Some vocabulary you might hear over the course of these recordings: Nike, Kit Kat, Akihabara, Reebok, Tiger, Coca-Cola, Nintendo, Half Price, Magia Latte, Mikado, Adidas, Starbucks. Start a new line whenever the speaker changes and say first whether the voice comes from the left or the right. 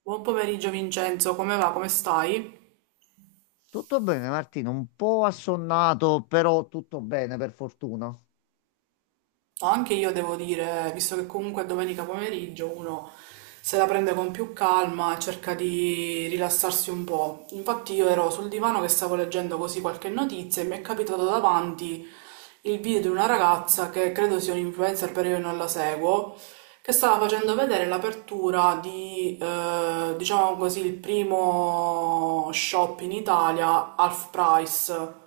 right: Buon pomeriggio Vincenzo, come va? Come stai?
left: Tutto bene, Martino, un po' assonnato, però tutto bene per fortuna.
right: Anche io devo dire, visto che comunque è domenica pomeriggio, uno se la prende con più calma e cerca di rilassarsi un po'. Infatti io ero sul divano che stavo leggendo così qualche notizia e mi è capitato davanti il video di una ragazza che credo sia un influencer, però io non la seguo, che stava facendo vedere l'apertura di, diciamo così, il primo shop in Italia, Half Price.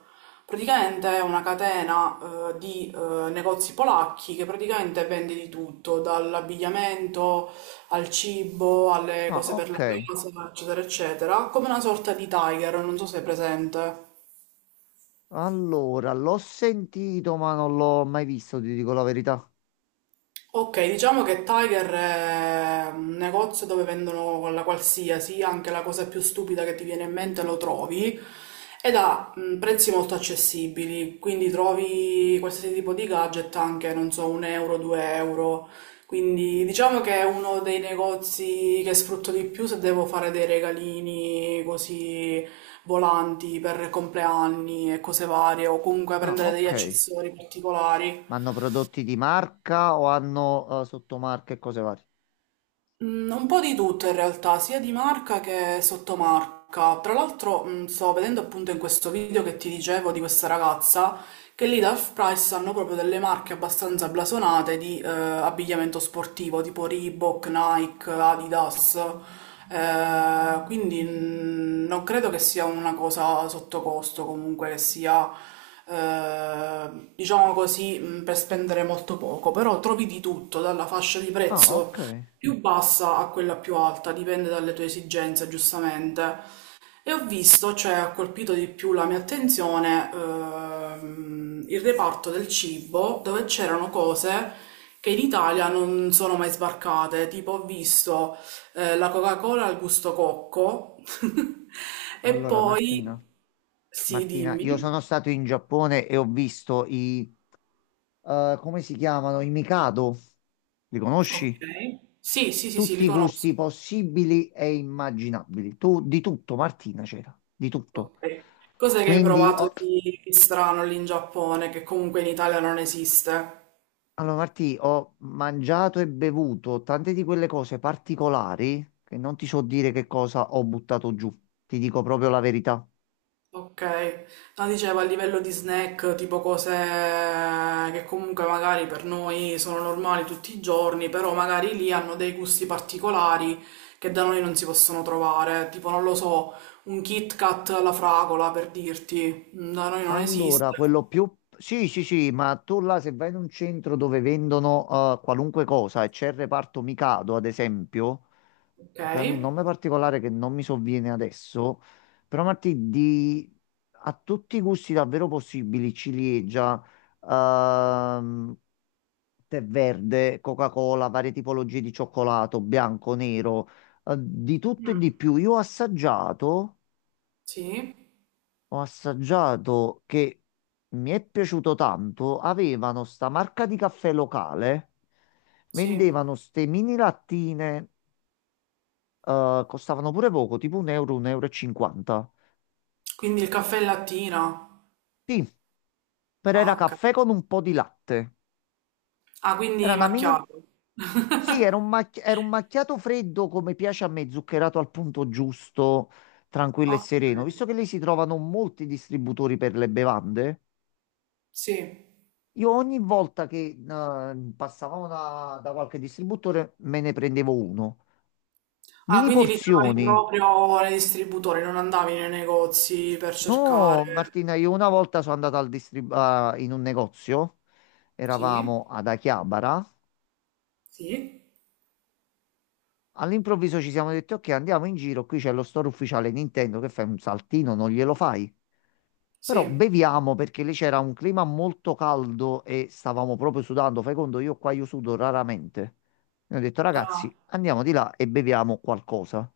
right: Praticamente è una catena di negozi polacchi che praticamente vende di tutto, dall'abbigliamento al cibo, alle
left: Ah,
right: cose per
left: ok.
right: la casa, eccetera, eccetera, come una sorta di Tiger, non so se è presente.
left: Allora, l'ho sentito, ma non l'ho mai visto, ti dico la verità.
right: Ok, diciamo che Tiger è un negozio dove vendono la qualsiasi, anche la cosa più stupida che ti viene in mente lo trovi ed ha prezzi molto accessibili, quindi trovi qualsiasi tipo di gadget anche, non so, 1 euro, 2 euro. Quindi diciamo che è uno dei negozi che sfrutto di più se devo fare dei regalini così volanti per compleanni e cose varie o comunque
left: Ah,
right: prendere degli
left: ok.
right: accessori particolari.
left: Ma hanno prodotti di marca o hanno sottomarche e cose varie?
right: Un po' di tutto in realtà, sia di marca che sottomarca. Tra l'altro, sto vedendo appunto in questo video che ti dicevo di questa ragazza che lì da Half-Price hanno proprio delle marche abbastanza blasonate di abbigliamento sportivo, tipo Reebok, Nike, Adidas. Quindi non credo che sia una cosa sotto costo, comunque che sia eh, diciamo così, per spendere molto poco, però trovi di tutto, dalla fascia di
left: Ah,
right: prezzo
left: ok.
right: più bassa a quella più alta, dipende dalle tue esigenze, giustamente. E ho visto, cioè ha colpito di più la mia attenzione, il reparto del cibo, dove c'erano cose che in Italia non sono mai sbarcate, tipo ho visto la Coca-Cola al gusto cocco e
left: Allora,
right: poi...
left: Martina,
right: Sì,
left: Martina, io sono
right: dimmi.
left: stato in Giappone e ho visto come si chiamano? I Mikado. Li
right: Ok.
left: conosci?
right: Sì, sì, sì, sì,
left: Tutti
right: li
left: i gusti
right: conosco.
left: possibili e immaginabili. Tu di tutto, Martina, c'era, di tutto.
right: Ok. Cos'è che hai
left: Quindi
right: provato
left: ho,
right: di strano lì in Giappone, che comunque in Italia non esiste?
left: allora, Martì, ho mangiato e bevuto tante di quelle cose particolari che non ti so dire che cosa ho buttato giù. Ti dico proprio la verità.
right: Ok. No, dicevo a livello di snack, tipo cose che comunque magari per noi sono normali tutti i giorni, però magari lì hanno dei gusti particolari che da noi non si possono trovare. Tipo, non lo so, un Kit Kat alla fragola, per dirti. Da noi non
left: Allora,
right: esiste.
left: quello più... Sì, sì, sì, ma tu là se vai in un centro dove vendono qualunque cosa e c'è il reparto Mikado, ad esempio,
right: Ok.
left: che prende un nome particolare che non mi sovviene adesso, però Martì, di a tutti i gusti davvero possibili, ciliegia, ehm, tè verde, Coca-Cola, varie tipologie di cioccolato, bianco, nero, di tutto e
right: Mm,
left: di più. Io ho assaggiato,
right: sì,
left: ho assaggiato che mi è piaciuto tanto, avevano sta marca di caffè locale,
right: sì.
left: vendevano ste mini lattine costavano pure poco, tipo un euro e cinquanta.
right: Quindi il caffè e lattina.
left: Sì, però
right: Ah,
left: era
right: ok.
left: caffè con un po' di latte.
right: Ah,
left: Era
right: quindi
left: una mini...
right: macchiato.
left: Sì, era un macchiato freddo come piace a me, zuccherato al punto giusto, tranquillo e
right: Ok,
left: sereno. Visto che lì si trovano molti distributori per le bevande,
right: sì.
left: io ogni volta che passavamo da qualche distributore me ne prendevo uno.
right: Ah,
left: Mini
right: quindi li trovi
left: porzioni.
right: proprio nei distributori, non andavi nei negozi per cercare.
left: No, Martina, io una volta sono andato in un negozio,
right: Sì,
left: eravamo ad Achiabara.
right: sì,
left: All'improvviso ci siamo detti, ok, andiamo in giro, qui c'è lo store ufficiale Nintendo, che fai un saltino, non glielo fai? Però
right: sì.
left: beviamo perché lì c'era un clima molto caldo e stavamo proprio sudando, fai conto, io qua, io sudo raramente. E ho detto,
right: Ah,
left: ragazzi, andiamo di là e beviamo qualcosa.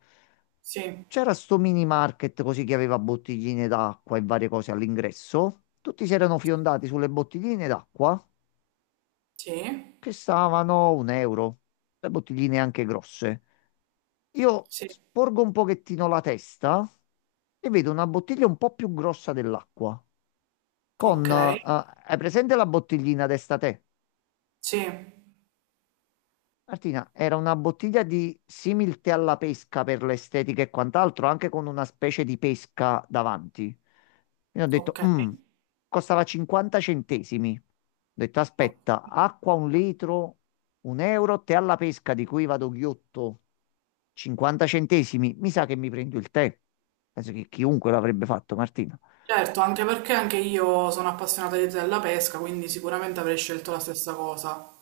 right: sì,
left: C'era sto mini market così che aveva bottigline d'acqua e varie cose all'ingresso. Tutti si erano fiondati sulle bottigline d'acqua
right: sì,
left: che stavano un euro, le bottigline anche grosse. Io
right: sì.
left: sporgo un pochettino la testa e vedo una bottiglia un po' più grossa dell'acqua.
right: Ok,
left: Con, eh, hai presente la bottiglina testa te?
right: sì,
left: Martina, era una bottiglia di similte alla pesca per l'estetica e quant'altro, anche con una specie di pesca davanti. Quindi ho detto,
right: ok.
left: "Mm, costava 50 centesimi. Ho detto,
right: Ok.
left: aspetta, acqua un litro, un euro, te alla pesca di cui vado ghiotto 50 centesimi, mi sa che mi prendo il tè." Penso che chiunque l'avrebbe fatto, Martina.
right: Certo, anche perché anche io sono appassionata della pesca, quindi sicuramente avrei scelto la stessa cosa.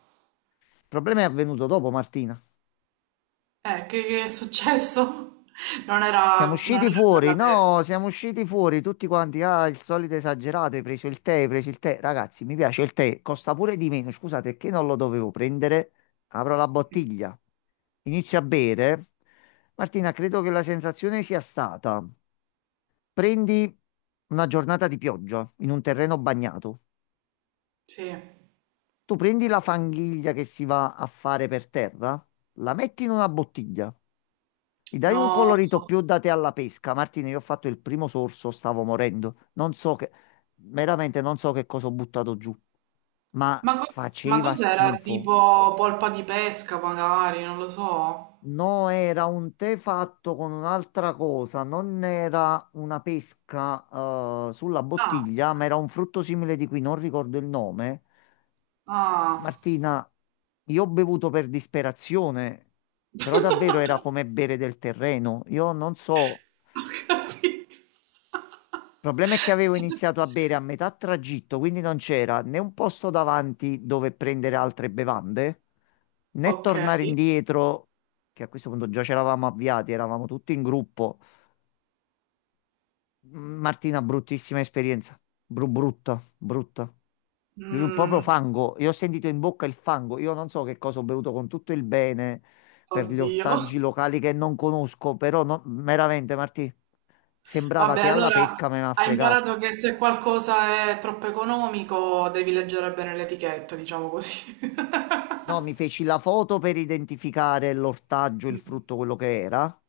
left: Il problema è avvenuto dopo, Martina.
right: Che è successo? Non
left: Siamo
right: era, non
left: usciti
right: era
left: fuori,
right: quella pesca.
left: no, siamo usciti fuori tutti quanti. Ah, il solito esagerato, hai preso il tè, hai preso il tè. Ragazzi, mi piace il tè, costa pure di meno. Scusate, perché non lo dovevo prendere? Apro la bottiglia, inizio a bere. Martina, credo che la sensazione sia stata: prendi una giornata di pioggia in un terreno bagnato.
right: Sì.
left: Tu prendi la fanghiglia che si va a fare per terra, la metti in una bottiglia, gli dai un
right: No,
left: colorito più da te alla pesca. Martina, io ho fatto il primo sorso, stavo morendo. Non so che, veramente non so che cosa ho buttato giù, ma
right: ma, co- ma
left: faceva
right: cos'era?
left: schifo.
right: Tipo polpa di pesca, magari, non lo so.
left: No, era un tè fatto con un'altra cosa, non era una pesca, sulla
right: Ah,
left: bottiglia,
right: ok.
left: ma era un frutto simile di cui non ricordo il nome.
right: Ah,
left: Martina, io ho bevuto per disperazione, però davvero era come bere del terreno. Io non so.
right: ho capito.
left: Il problema è che avevo iniziato a bere a metà tragitto, quindi non c'era né un posto davanti dove prendere altre bevande, né
right: Ok.
left: tornare indietro, che a questo punto già ci eravamo avviati, eravamo tutti in gruppo. Martina, bruttissima esperienza. Brutta, brutta. Proprio
right: Mm,
left: fango, io ho sentito in bocca il fango. Io non so che cosa ho bevuto con tutto il bene per gli
right: oddio.
left: ortaggi locali che non conosco, però veramente, Martì, sembrava
right: Vabbè,
left: te alla
right: allora
left: pesca, ma mi ha
right: hai
left: fregato.
right: imparato che se qualcosa è troppo economico devi leggere bene l'etichetta, diciamo così.
left: No, mi feci la foto per identificare l'ortaggio, il frutto, quello che era.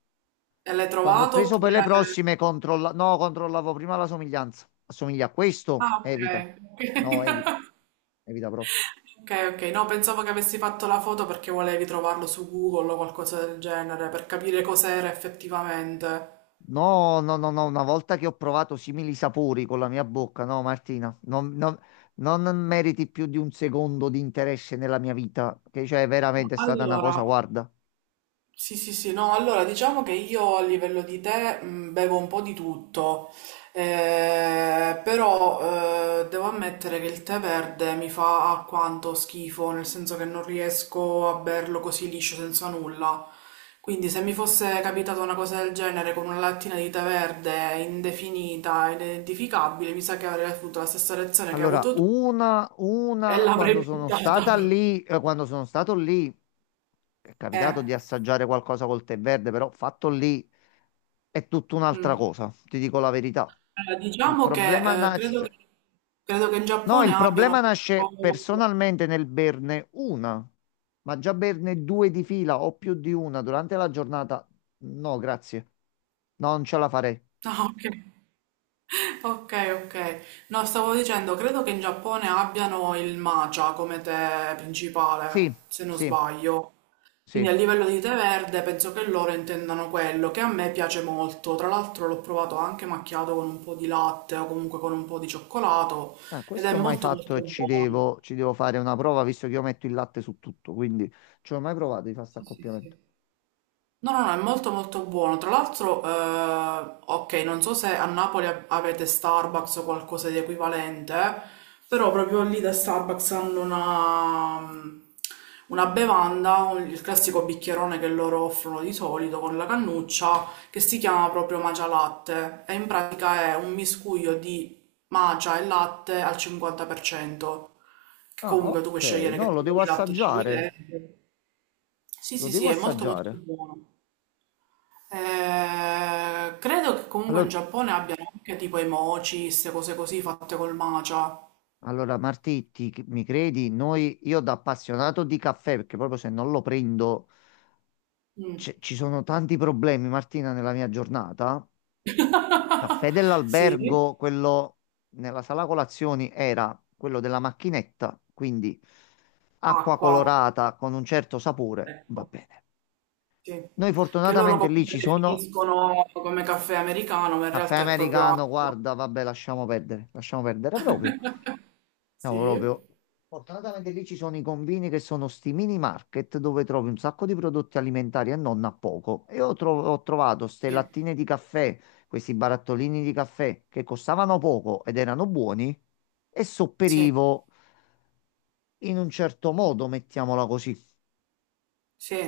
right: E l'hai
left: Quando ho
right: trovato
left: preso per le
right: oppure...
left: prossime, controlla... no, controllavo prima la somiglianza. Assomiglia a questo?
right: Ah, ok.
left: Evita.
right: Ok.
left: No, evita. Evita proprio.
right: Ok, ok, no, pensavo che avessi fatto la foto perché volevi trovarlo su Google o qualcosa del genere per capire cos'era effettivamente.
left: No, no, no, no, una volta che ho provato simili sapori con la mia bocca, no, Martina, non meriti più di un secondo di interesse nella mia vita, che cioè veramente è stata una
right: Allora,
left: cosa, guarda.
right: sì, sì, sì, no, allora diciamo che io a livello di tè bevo un po' di tutto, però devo ammettere che il tè verde mi fa alquanto schifo, nel senso che non riesco a berlo così liscio senza nulla. Quindi se mi fosse capitata una cosa del genere con una lattina di tè verde indefinita, inidentificabile, mi sa che avrei avuto la stessa reazione che hai
left: Allora,
right: avuto tu e
left: una, quando
right: l'avrei
left: sono
right: buttata.
left: stata lì, quando sono stato lì, è
right: Eh,
left: capitato di assaggiare qualcosa col tè verde, però fatto lì è tutta un'altra
right: mm.
left: cosa, ti dico la verità.
right: Allora,
left: Il
right: diciamo
left: problema
right: che, credo
left: nasce,
right: che, credo che in
left: No,
right: Giappone
left: il
right: abbiano...
left: problema nasce
right: proprio-
left: personalmente nel berne una, ma già berne due di fila o più di una durante la giornata. No, grazie. No, non ce la farei.
right: Ah, ok. Ok, ok. No, stavo dicendo, credo che in Giappone abbiano il matcha come tè
left: Sì,
right: principale, se non
left: sì,
right: sbaglio. Quindi a
left: sì.
right: livello di tè verde penso che loro intendano quello, che a me piace molto. Tra l'altro l'ho provato anche macchiato con un po' di latte o comunque con un po' di cioccolato
left: Ah,
right: ed è
left: questo ho mai
right: molto
left: fatto
right: molto
left: e ci
right: buono.
left: devo, ci devo fare una prova visto che io metto il latte su tutto, quindi ci ho mai provato di fare sta
right: Sì, sì,
left: accoppiamento.
right: sì. No, no, no, è molto molto buono. Tra l'altro, ok, non so se a Napoli avete Starbucks o qualcosa di equivalente, però proprio lì da Starbucks hanno una, una bevanda, il classico bicchierone che loro offrono di solito con la cannuccia, che si chiama proprio Magia Latte e in pratica è un miscuglio di magia e latte al 50%, che
left: Ah,
right: comunque tu puoi
left: ok.
right: scegliere
left: No,
right: che
left: lo
right: tipo
left: devo
right: di latte ci vuoi
left: assaggiare.
right: dentro. Sì,
left: Lo
right: sì,
left: devo
right: sì, è molto molto
left: assaggiare.
right: buono. Credo che comunque in
left: Allora,
right: Giappone abbiano anche tipo i mochi, queste cose così fatte col matcha.
left: mi credi? Noi, io da appassionato di caffè, perché proprio se non lo prendo.
right: Mm.
left: Ci sono tanti problemi, Martina, nella mia giornata. Caffè
right: Sì,
left: dell'albergo, quello nella sala colazioni era quello della macchinetta, quindi acqua
right: acqua,
left: colorata con un certo sapore,
right: ecco,
left: va bene.
right: sì.
left: Noi
right: Che loro
left: fortunatamente lì
right: comunque
left: ci sono
right: definiscono come caffè americano, ma in
left: caffè
right: realtà è proprio
left: americano,
right: acqua.
left: guarda, vabbè, lasciamo perdere proprio. Siamo
right: Sì,
left: proprio. Fortunatamente lì ci sono i combini che sono sti mini market dove trovi un sacco di prodotti alimentari e non a poco. Ho trovato ste
right: sì,
left: lattine di caffè, questi barattolini di caffè che costavano poco ed erano buoni e
right: sì,
left: sopperivo in un certo modo, mettiamola così.
right: sì,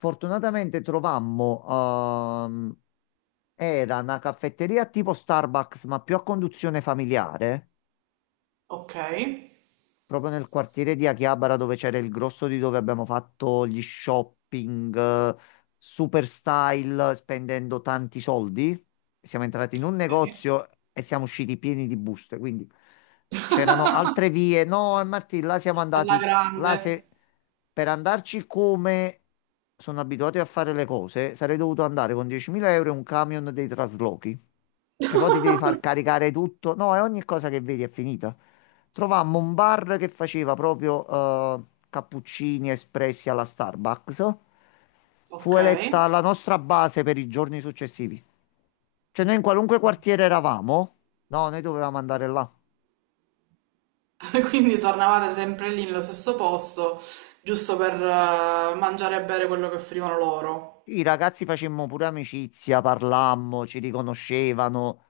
left: Fortunatamente trovammo, ehm, era una caffetteria tipo Starbucks, ma più a conduzione familiare,
right: ok,
left: proprio nel quartiere di Akihabara dove c'era il grosso di dove abbiamo fatto gli shopping, super style, spendendo tanti soldi. Siamo entrati in un
right: ok.
left: negozio e siamo usciti pieni di buste, quindi c'erano altre vie. No, Martì, là siamo
right: Alla
left: andati,
right: grande,
left: là se per andarci come sono abituati a fare le cose, sarei dovuto andare con 10.000 euro e un camion dei traslochi. Che poi ti devi far caricare tutto. No, e ogni cosa che vedi è finita. Trovammo un bar che faceva proprio eh, cappuccini espressi alla Starbucks. Fu
right: ok.
left: eletta la nostra base per i giorni successivi. Cioè, noi in qualunque quartiere eravamo, no, noi dovevamo andare là.
right: Quindi tornavate sempre lì nello stesso posto, giusto per mangiare e bere quello che offrivano loro.
left: I ragazzi facemmo pure amicizia, parlammo, ci riconoscevano,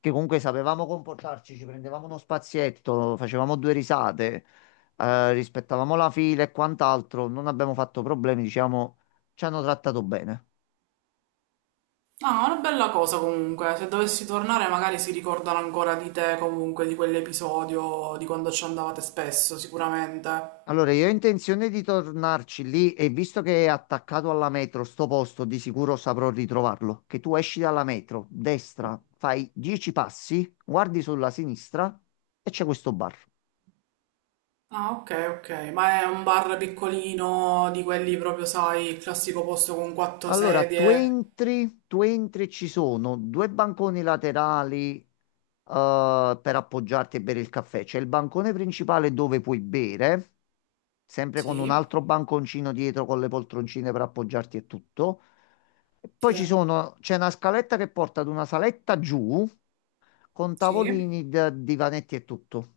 left: che comunque sapevamo comportarci, ci prendevamo uno spazietto, facevamo due risate, rispettavamo la fila e quant'altro, non abbiamo fatto problemi, diciamo, ci hanno trattato bene.
right: Ah, una bella cosa comunque. Se dovessi tornare, magari si ricordano ancora di te, comunque, di quell'episodio, di quando ci andavate spesso, sicuramente.
left: Allora, io ho intenzione di tornarci lì e visto che è attaccato alla metro, sto posto, di sicuro saprò ritrovarlo. Che tu esci dalla metro, destra, fai 10 passi, guardi sulla sinistra e c'è questo bar.
right: Ah, ok, ok. Ma è un bar piccolino, di quelli proprio, sai, il classico posto con quattro
left: Allora, tu
right: sedie.
left: entri, tu entri, e ci sono due banconi laterali, per appoggiarti e bere il caffè. C'è il bancone principale dove puoi bere, sempre con un
right: Sì,
left: altro banconcino dietro con le poltroncine per appoggiarti e tutto. E poi
right: sì,
left: c'è una scaletta che porta ad una saletta giù con
right: sì.
left: tavolini, divanetti e tutto.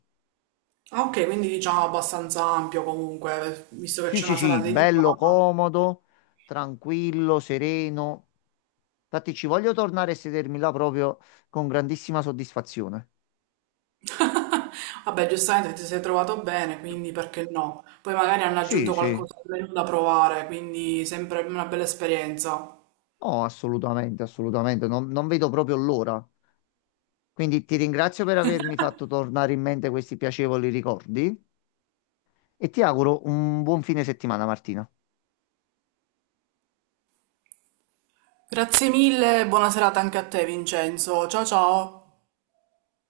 right: Ah, ok, quindi diciamo abbastanza ampio comunque, visto che
left: Sì,
right: c'è
left: sì,
right: una sala
left: sì, bello
right: dedicata.
left: comodo, tranquillo, sereno. Infatti ci voglio tornare e sedermi là proprio con grandissima soddisfazione.
right: Vabbè, giustamente ti sei trovato bene, quindi perché no? Poi magari hanno
left: Sì,
right: aggiunto
left: sì,
right: qualcosa al menù da provare, quindi sempre una bella esperienza.
left: no, assolutamente, assolutamente, non vedo proprio l'ora. Quindi ti ringrazio per avermi fatto tornare in mente questi piacevoli ricordi e ti auguro un buon fine settimana, Martina.
right: Grazie mille, buona serata anche a te, Vincenzo. Ciao ciao.